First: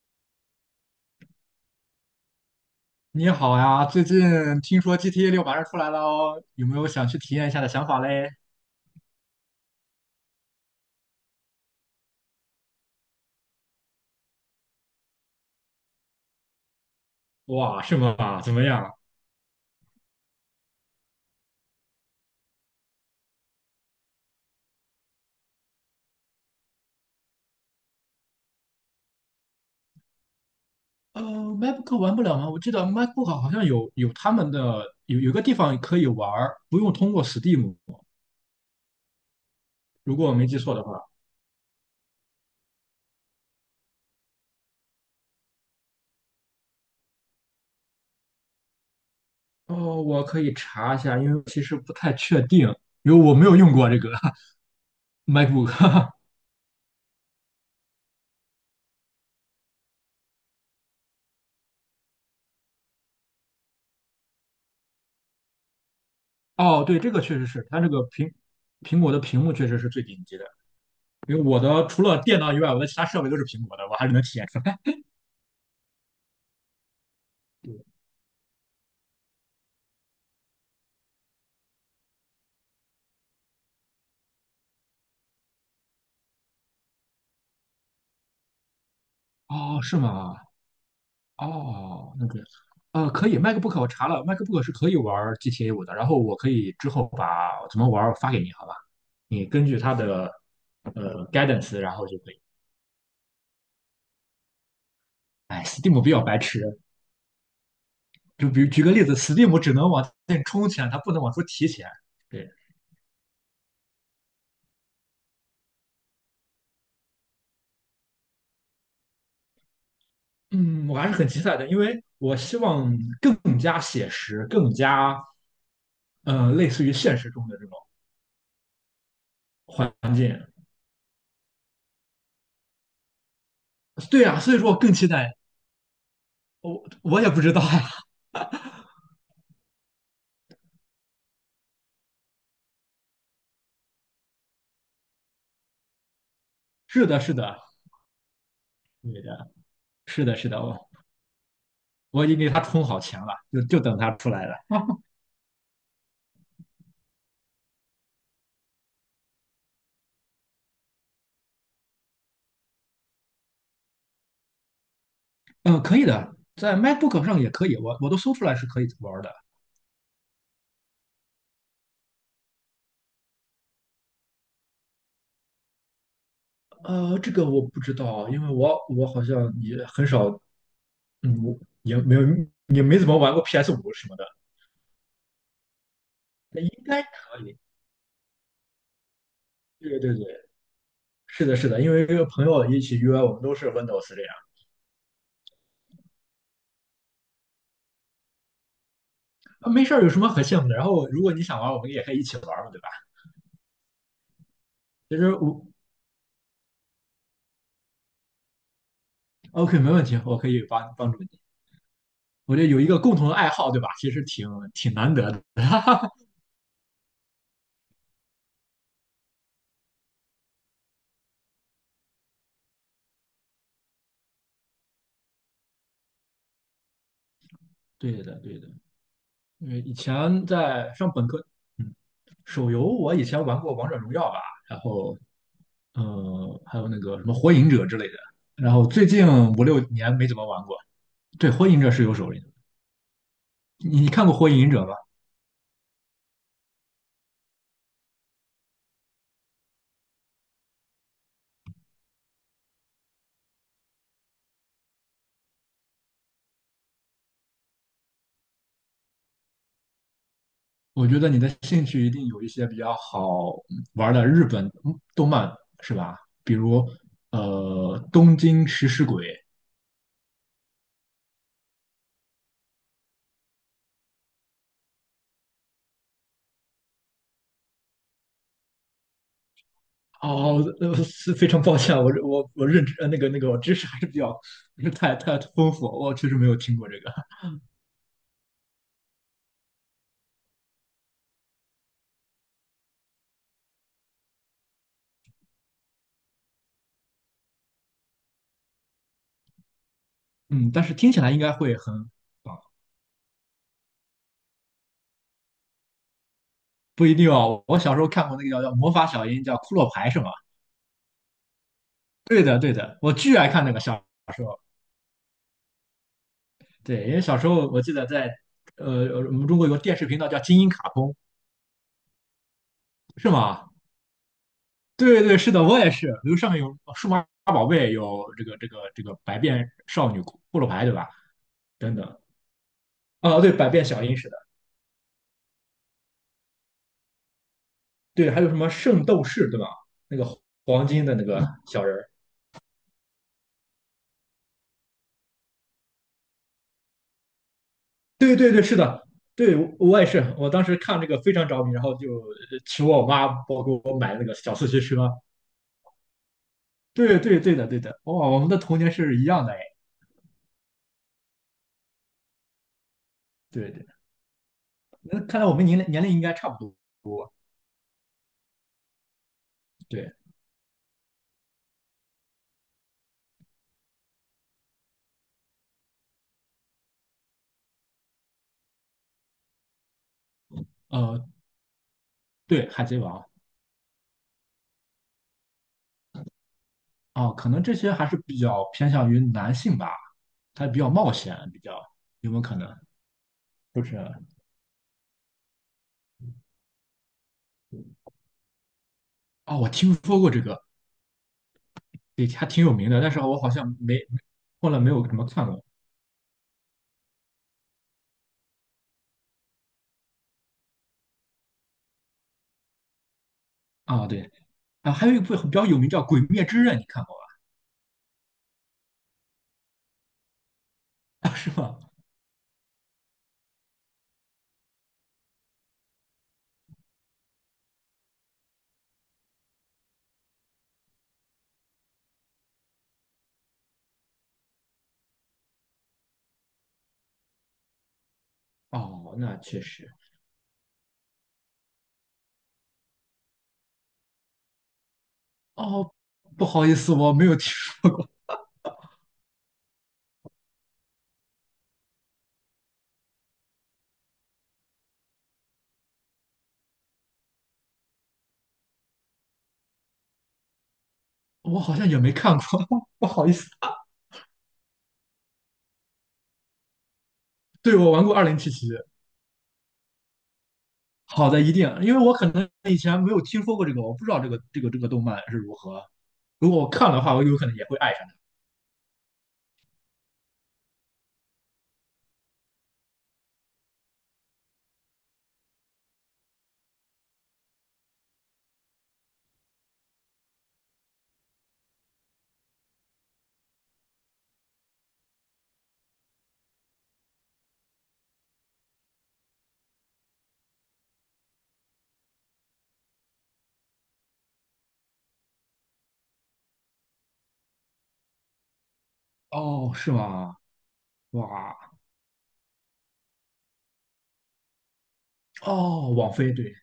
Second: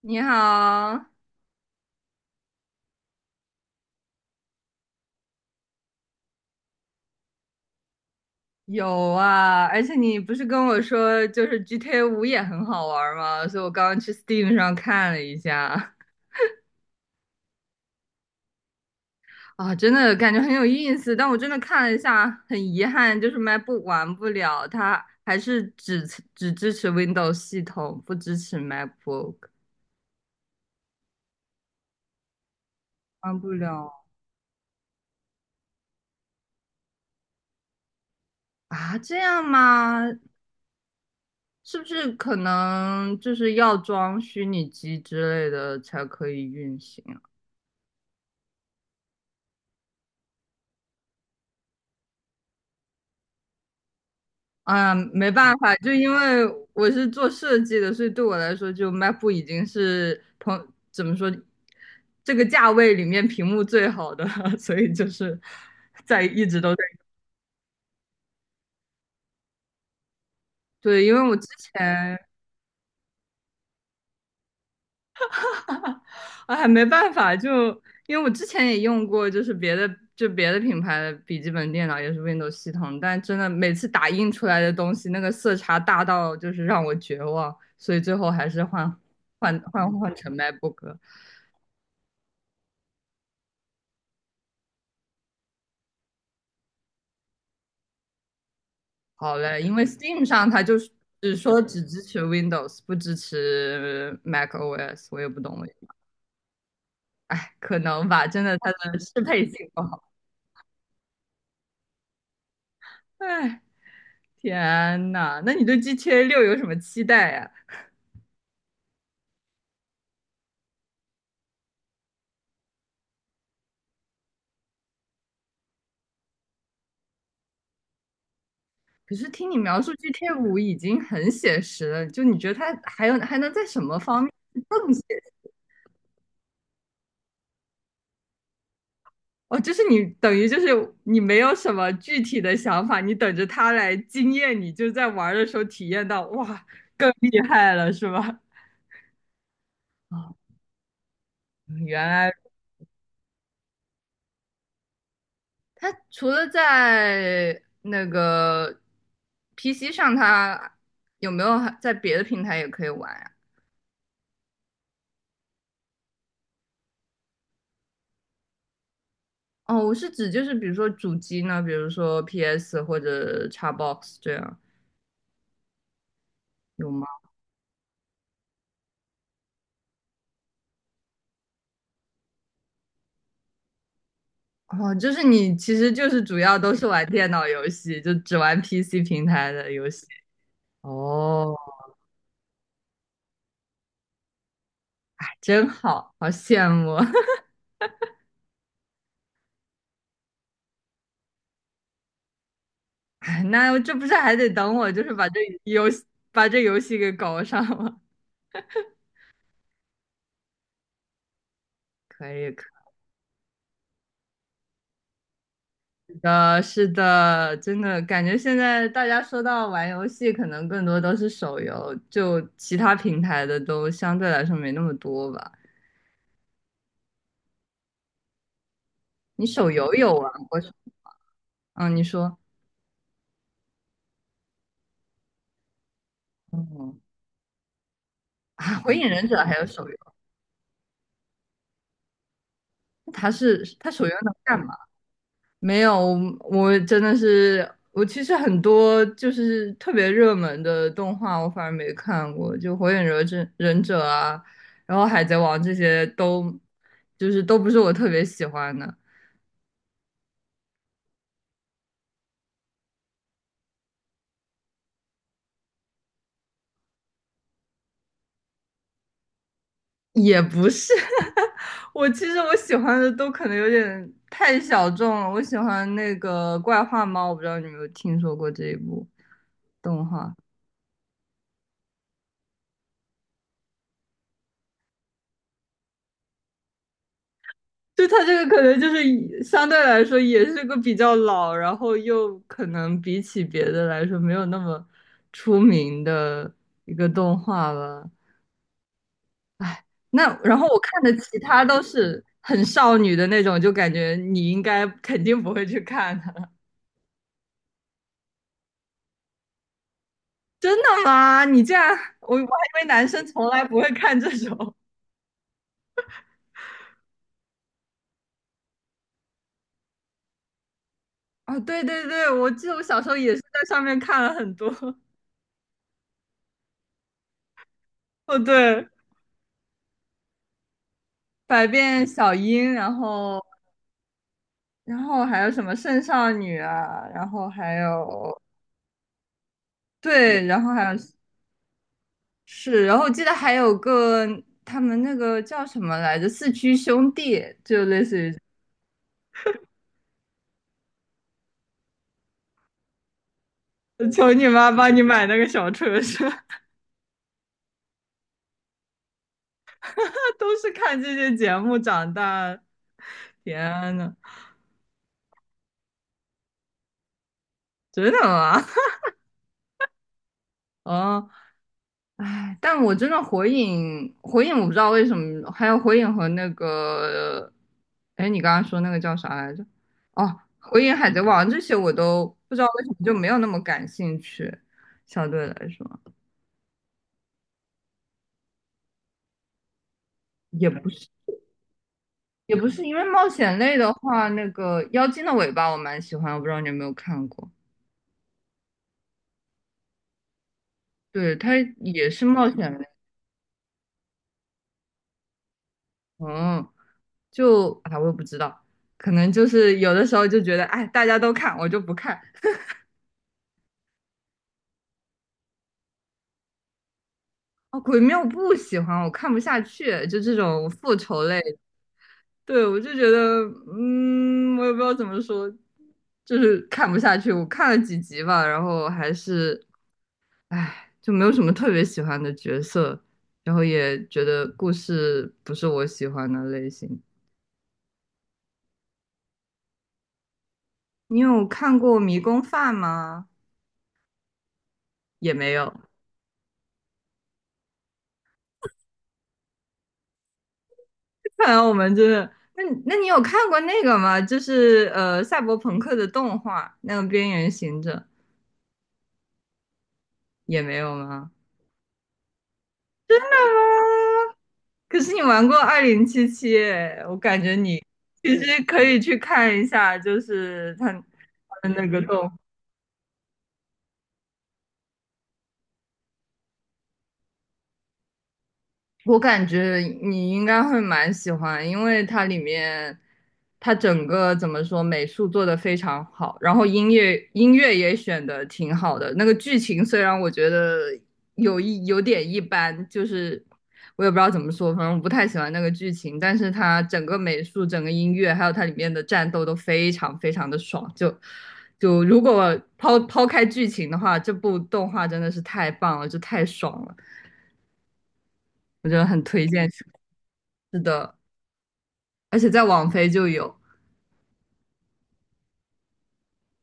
你好。你好呀，最近听说 GTA 六马上出来了哦，有没有想去体验一下的想法嘞？有啊，而且你不是跟我说就是 GTA 五也很好玩儿吗？所以我刚刚去 Steam 上看了一下。哇，是吗？怎么样？啊，真的感觉很有意思，但我真的看了一下，很遗憾，就是 MacBook 玩不了，它还是只支持 Windows 系统，不支持 MacBook，MacBook 玩不了吗？我记得 MacBook 玩好不像有了有他们的有个地方可以玩儿，不用通过 Steam,啊？这样吗？如果我没记错的话。是不是可能就是要装虚拟机之类的才可以运行？哦，我可以查一下，因为其实不太确定，因为我没有用过这个 啊，没办法，就 MacBook。因 为我是做设计的，所以对我来说，就 MacBook 已经是怎么说，这个价位里面屏幕最好的了 所以就是在一直都在。哦，对，这个确实是，它这个苹果的屏幕确实是最顶级的，对，因为因我为之我的除前 了电脑以外，我的其他设备都是苹果的，我还是能体验出来。哎没办法，就因为我之前也用过，就是别的就别的品牌的笔记本电脑也是 Windows 系统，但真的每次打印出来的东西，那个色差大到就是让我绝望，所以最后还是换换哦，换是换成 吗？MacBook 了。哦，那个，可以，MacBook 我查了，MacBook 是可以玩 GTA 五的，然后我可以之后把怎么玩儿发给你，好吧？好你嘞，根因据为 它 Steam 的上它就是只说 guidance,只然支后就持 可以。Windows，不支持 macOS，我也不懂哎，Steam 比较白痴，可能吧，真就的比如它举个的例子适配，Steam 性只不能好。往前充钱，它不能往出提钱。对，哎，天呐，那你对 GTA 6有什么期待呀？嗯，我还是很期待的，因为我希望更加写实，更加类似于现实中的这种可是听你描述 环 GTA 境。五已经很写实了，就你觉得它还能在什么方对面啊，所以说我更更写期实？待。我也不知道呀。哦，就是你等于就是你没有什么具体的想法，你等着它来惊艳你，就在玩儿的时候体验到，哇，是更的，厉是的，害了，是吧？对的，是的，是的，我原我已来经给他充好钱了，就等他出来了。它除了在那个 PC 上，它有没有还在别的平台也可以玩呀？嗯，可以的，在 MacBook 上也可以，我都搜出来是可以玩的。哦，我是指就是比如说主机呢，比如说 PS 或者 Xbox 这样有吗？这个我不知道，因为我好像也很少，嗯，我也没有也没怎么玩过 PS 五什么的，哦，就是你其实就是主要那应都是该玩电可脑以。游戏，就只玩 PC 平台的游对戏。对对，是哦，的，是的，因为这个朋友一起约，我们都是 Windows 这样，真好，好羡慕啊。啊，没事儿，有什么可羡慕的？然后如果你想玩，我们也可以一起玩嘛，对吧？哎，那这不是还得等我，就是其把实这我 游戏把这游戏给搞上吗？OK,没问题，我可以帮助你。可以。我觉可以得有一个共同的爱好，对吧？其实挺难得的。呃，是的，真的感觉现在大家说到玩游戏，可能更多都是手游，就其他平台的都相对来说没那么多吧。对的，对的，你因手为以游有玩前过什么？在上本科，嗯，嗯，你说。手游我以前玩过《王者荣耀》吧，然后还有那嗯。个什么《火影者》之类的，然啊，后火最影近忍者还五有六手游？年没怎么玩过。对，《火影者》是有手游的，它你手你游看能过《火干影嘛？者》吗？没有，我真的是，我其实很多就是特别热门的动画，我反而没看过，就火影忍者啊，然后海贼王这些都，就是都不是我特别喜欢的。我觉得你的兴趣一定有一些比较好玩的日本动漫，是吧？比如东京食尸鬼》也不是，其实我喜欢的都可能有点太小众了。我喜欢那个《怪画猫》，我不知道你有没有听说过这一部动画。哦，是非常抱歉啊，我认知那个我知识还是比较不是太丰富，我确实没有听过这个，就它这个可能就是以相对来说也是个比较老，然后又可能比起别的来说没有那么出名的一个动画吧。唉，那然后嗯，我但是看听的起来其应该他会都很是啊，很少女的那种，就感觉你应该肯定不会去看的。不一定哦。我小时候看过那个叫魔法小樱，叫骷髅牌是吗？真的吗？你这样，我对我的对还以为的，男我生巨从爱来看那不个会小看这时候，种。对，因为小时候我记得在我们中国有个电视频道叫金鹰卡通，啊！对对对，我记得我小时候是也是在吗？上面看了很多。对对是的，我也是，比如上面有数码宝贝，有哦，这个这个对，这个百变少女骷髅牌，对吧？百等变等，小樱。然啊，后对，百变小樱是。的。然后还有什么圣少女啊，然后还对，还有有什么圣斗士，对吧？那个对，然后还黄有金的那个小人儿，是，然后我记得还有个他们那个叫什么来着，四驱兄弟，就类对似对对，是的，对我也是，我当时看这个非常着迷，然后就求我妈帮给我于 买那求个你小四妈驱帮车。你买那个小车车。对对对的对的，哇，我们的童年是一样的哎。都是看这些节目长大。对对，天呐！那看来我们年龄应该差不多。真的啊，对，哦。哎，但我真的火影我不知道为什么，还有火影和那个，哎，你刚刚说那个叫啥来着？哦，火影、海贼呃，王这些我都不知道对，为海什么贼就王没有那么感兴趣，相对来说，啊，可能这些还是比较偏向于男性吧，它也比不较是冒险，比较有没有可也不能？是因为冒险类就的是话，那个《妖精的尾巴》我蛮喜欢，我不知道你有没有看过。啊，我听说过这个，对，它也是对，还冒挺险有类。名的，但是我好像没后来没有怎么看过嗯，就我也不知道。可能就是有的时候就觉得，哎，大家都看，我就不看。啊。对啊，还有一部比较有名叫《鬼灭之刃》，你看过哦，鬼灭我不喜欢，我看不下去，就这种复仇啊 类。是吗？对，我就觉得，嗯，我也不知道怎么说，就是看不下去。我看了几集吧，然后还是，唉，就没有什么特别喜欢的角色，然后也觉得故事不是我喜欢的类型。哦，那确实。你有看过《迷宫饭》吗？也没有。哦，不好意思，我没有听说过，看来我们真的，那你有看过那个吗？就是赛博朋克的动画，那个《边缘行者》也没有吗？我好像也没看过，不 好意思。啊！可是你玩过2077，我感觉你对，我玩过《二其零七实七》。可以去看一下，就是他好的，一他的定，那因个为我可能以前没有听说过这个，我不知道这个动漫是如何。如果我看的话，我有可能也会爱上我感觉你应该会蛮喜欢，因为它里面，它整个怎么说，美术做的非常好，然后音乐也选的挺好的。那个剧情虽然我觉得有点一般，就是我也不知道怎么说，反正我不太喜欢那个剧情，但是它整个美术、整个音乐，还有它里面的战斗都非常非常的爽。就如果抛开剧情的话，这部动画真的是太棒了，就太爽了，我觉得很它。推荐哦，是吗？的。哇，而且在网飞就有。哦，网飞对，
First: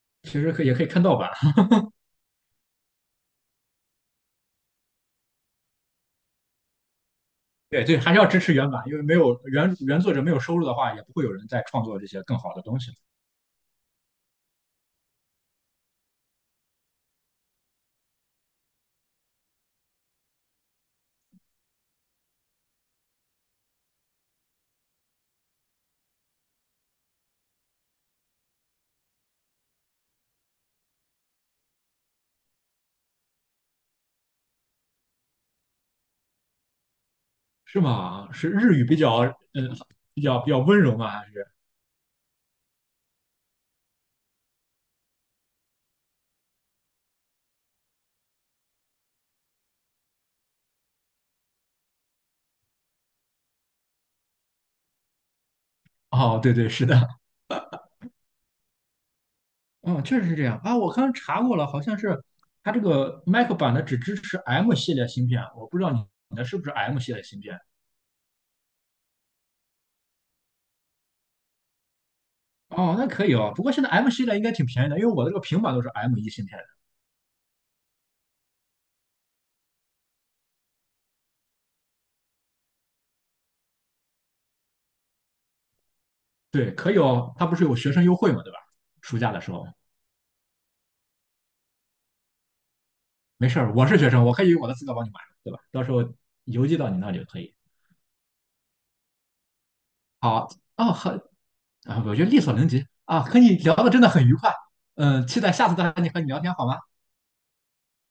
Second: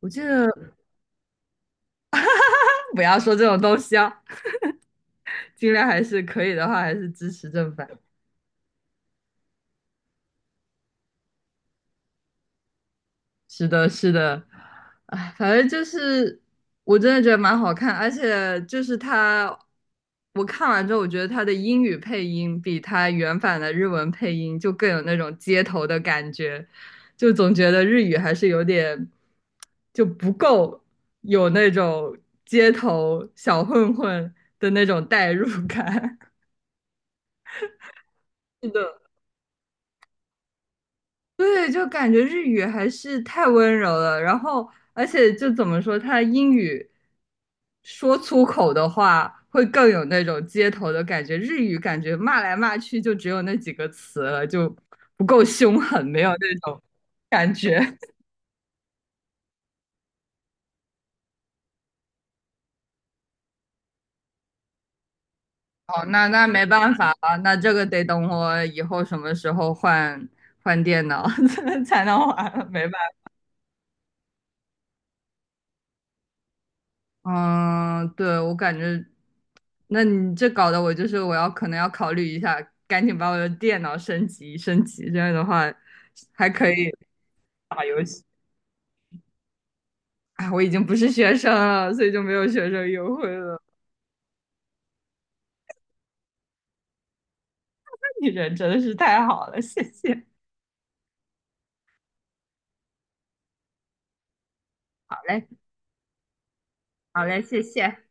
我记其得实可以也可以看盗版。不要说这种东西啊，尽量还是可以的话，还是支持正对版。对，还是要支持原版，因为没有原作者没有收入的话，也不会有人再创作这些更好的东西，是的，是的，哎，反正就是我真的觉得蛮好看，而且就是他，我看完之后，我觉得他的英语配音比他原版的日文配音就更有那种街头的感觉，就总觉得日语还是有点就不够有那种街头小混混的那种代入感。是吗？是 是日语比的。较，嗯，比较温柔吗？还是？对，就感觉日语还是太温柔了，然后而且就怎么说，他英语说粗口的话会更有那种街头的感觉，日语感觉骂来骂去就只有那几个词了，就不够凶狠，没有哦，对那对，种是的，感觉。嗯，确实是这样啊。我刚刚查过了，好像是它这个 Mac 版的只支持 M 系列芯片，我不知道哦，你那你的那是没不是 办 M 法系列了，芯那片。这个得等我以后什么时候换电脑 才能玩了没办哦，那法。可以哦。不过现在 M 系列应该挺便宜的，因为我的这个平板都是 M 一芯片的。嗯，对，我感觉，那你这搞得我就是我要可能要考虑一下，赶紧把我的电脑升级升级，这样的话还可对，可以以哦。它不是有打学游生优戏。惠嘛，对吧？暑假的时候。哎，我已经不是学生了，所以就没有学生优惠没了。事儿，我是学生，我可以用我的资格帮你买，对吧？到时候邮寄到你那里就可以。你人真的是太好了，谢谢。好，哦，很啊，我觉得力所能及啊，和你聊的真的很愉快。好嗯，期嘞，待下次再和你聊天好吗？好嘞，谢谢。